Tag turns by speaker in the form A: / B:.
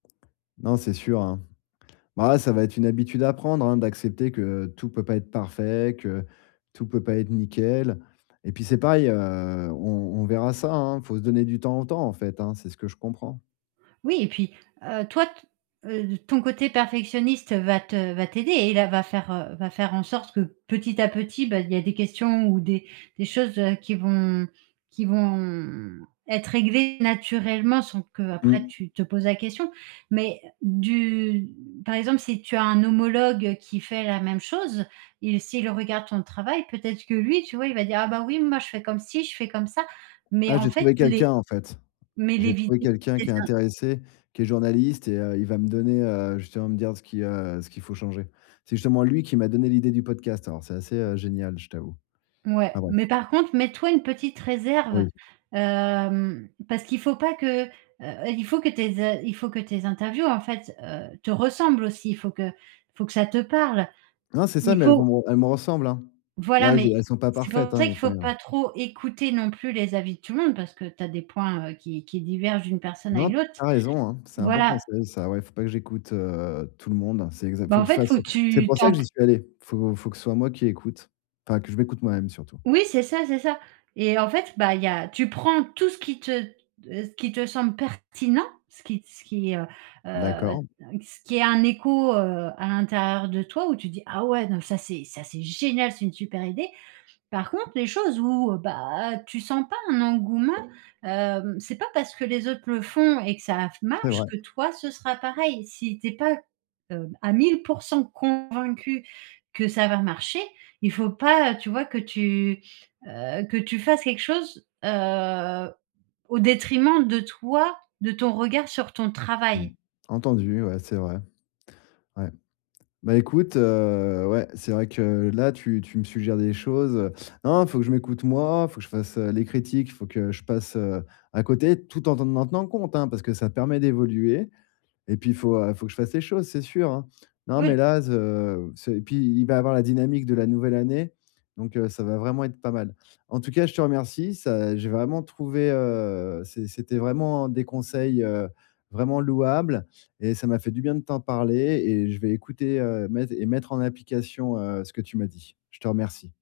A: Non, c'est sûr, hein, bah, ouais, ça va être une habitude à prendre, hein, d'accepter que, heu, tout peut pas être parfait, que tout peut pas être nickel et puis c'est pareil, heu, on on verra ça, hein, faut se «donner du temps au temps», en fait, hein, c'est ce que je comprends.
B: Oui et puis heu, toi t heu, ton côté perfectionniste va te va t'aider et là, va faire, heu, va faire en sorte que petit à petit, ben, il y a des questions ou des des choses, heu, qui vont qui vont être réglées naturellement sans qu'après
A: Mmh.
B: tu te poses la question mais du par exemple, si tu as un homologue qui fait la même chose, il s'il regarde ton travail peut-être que lui, tu vois? Il va dire: «Ah, bah, oui, moi, je fais comme ci, je fais comme ça» mais
A: Ah,
B: en
A: j'ai
B: fait,
A: trouvé
B: les
A: quelqu'un en fait.
B: mais les
A: J'ai trouvé
B: vidéos,
A: quelqu'un
B: c'est
A: qui est
B: ça.
A: intéressé, qui est journaliste et heu, il va me donner, heu, justement me dire ce qui, heu, ce qu'il faut changer. C'est justement lui qui m'a donné l'idée du podcast alors c'est assez, heu, génial, je t'avoue,
B: Mouais.
A: enfin, bref.
B: Mais par contre, mets toi une petite réserve,
A: Oui.
B: hem, parce qu'il faut pas que, heu, il faut que tes a il faut que tes interviews, en fait, heu, te ressemblent aussi. Il faut que il faut que ça te parle.
A: Non, c'est ça,
B: Il
A: mais elles
B: faut
A: vont elles me ressemblent, hein.
B: Voilà,
A: Là, je
B: mais
A: elles sont pas
B: c'est
A: parfaites,
B: pour
A: hein,
B: ça
A: mes
B: qu'il faut
A: 1res.
B: pas trop écouter non plus les avis de tout le monde parce que tu as des points, heu, qui qui divergent d'une personne à
A: Non, tu
B: une autre,
A: as raison, hein, c'est un bon
B: voilà.
A: conseil ça, ouais. Faut pas que j'écoute, heu, tout le monde. C'est exac
B: Bah,
A: faut
B: en
A: que je
B: fait, il
A: fasse
B: faut que
A: c'est
B: tu
A: pour ça
B: t'en
A: que
B: p
A: j'y suis allé! Il faut faut que ce soit moi qui écoute, enfin, que je m'écoute moi-même surtout.
B: Oui, c'est ça, c'est ça et en fait, bah, il y a tu prends tout ce qui te, heu, ce qui te semble pertinent, ce qui ce qui, heu, heu, un
A: D'accord.
B: ce qui est un écho, heu, à l'intérieur de toi où tu dis: «Ah ouais, non, mais ça c'est ça c'est génial! C'est une super idée!» Par contre, les choses où, bah, tu sens pas un engouement, hem, c'est pas parce que les autres le font et que ça f
A: C'est
B: marche,
A: vrai.
B: que toi ce sera pareil. Si tu es pas, hem, à 1000 % convaincu que ça va marcher, il faut pas, heu, tu vois? Que tu, heu, que tu fasses quelque chose, heu, au détriment de toi, de ton regard sur ton
A: Mmh.
B: travail.
A: Entendu, ouais, c'est vrai. Ouais. Bah, écoute, heu, ouais, c'est vrai que là, tu tu me suggères des choses, heu, non, non, il faut que je m'écoute moi, il faut que je fasse, heu, les critiques, il faut que je passe, heu, à côté, tout en en tenant compte, hein, parce que ça te permet d'évoluer et puis il faut, heu, il faut que je fasse les choses, c'est sûr, hein. Non, mais
B: Ouais.
A: là, ze c'est et puis il va y avoir la dynamique de la nouvelle année donc heu, ça va vraiment être pas mal. En tout cas, je te remercie ça j'ai vraiment trouvé, heu, c'est c'était vraiment des conseils, heu, vraiment louables et ça m'a fait du bien de t'en parler et je vais écouter, heu, mette et mettre en application, heu, ce que tu m'as dit. Je te remercie.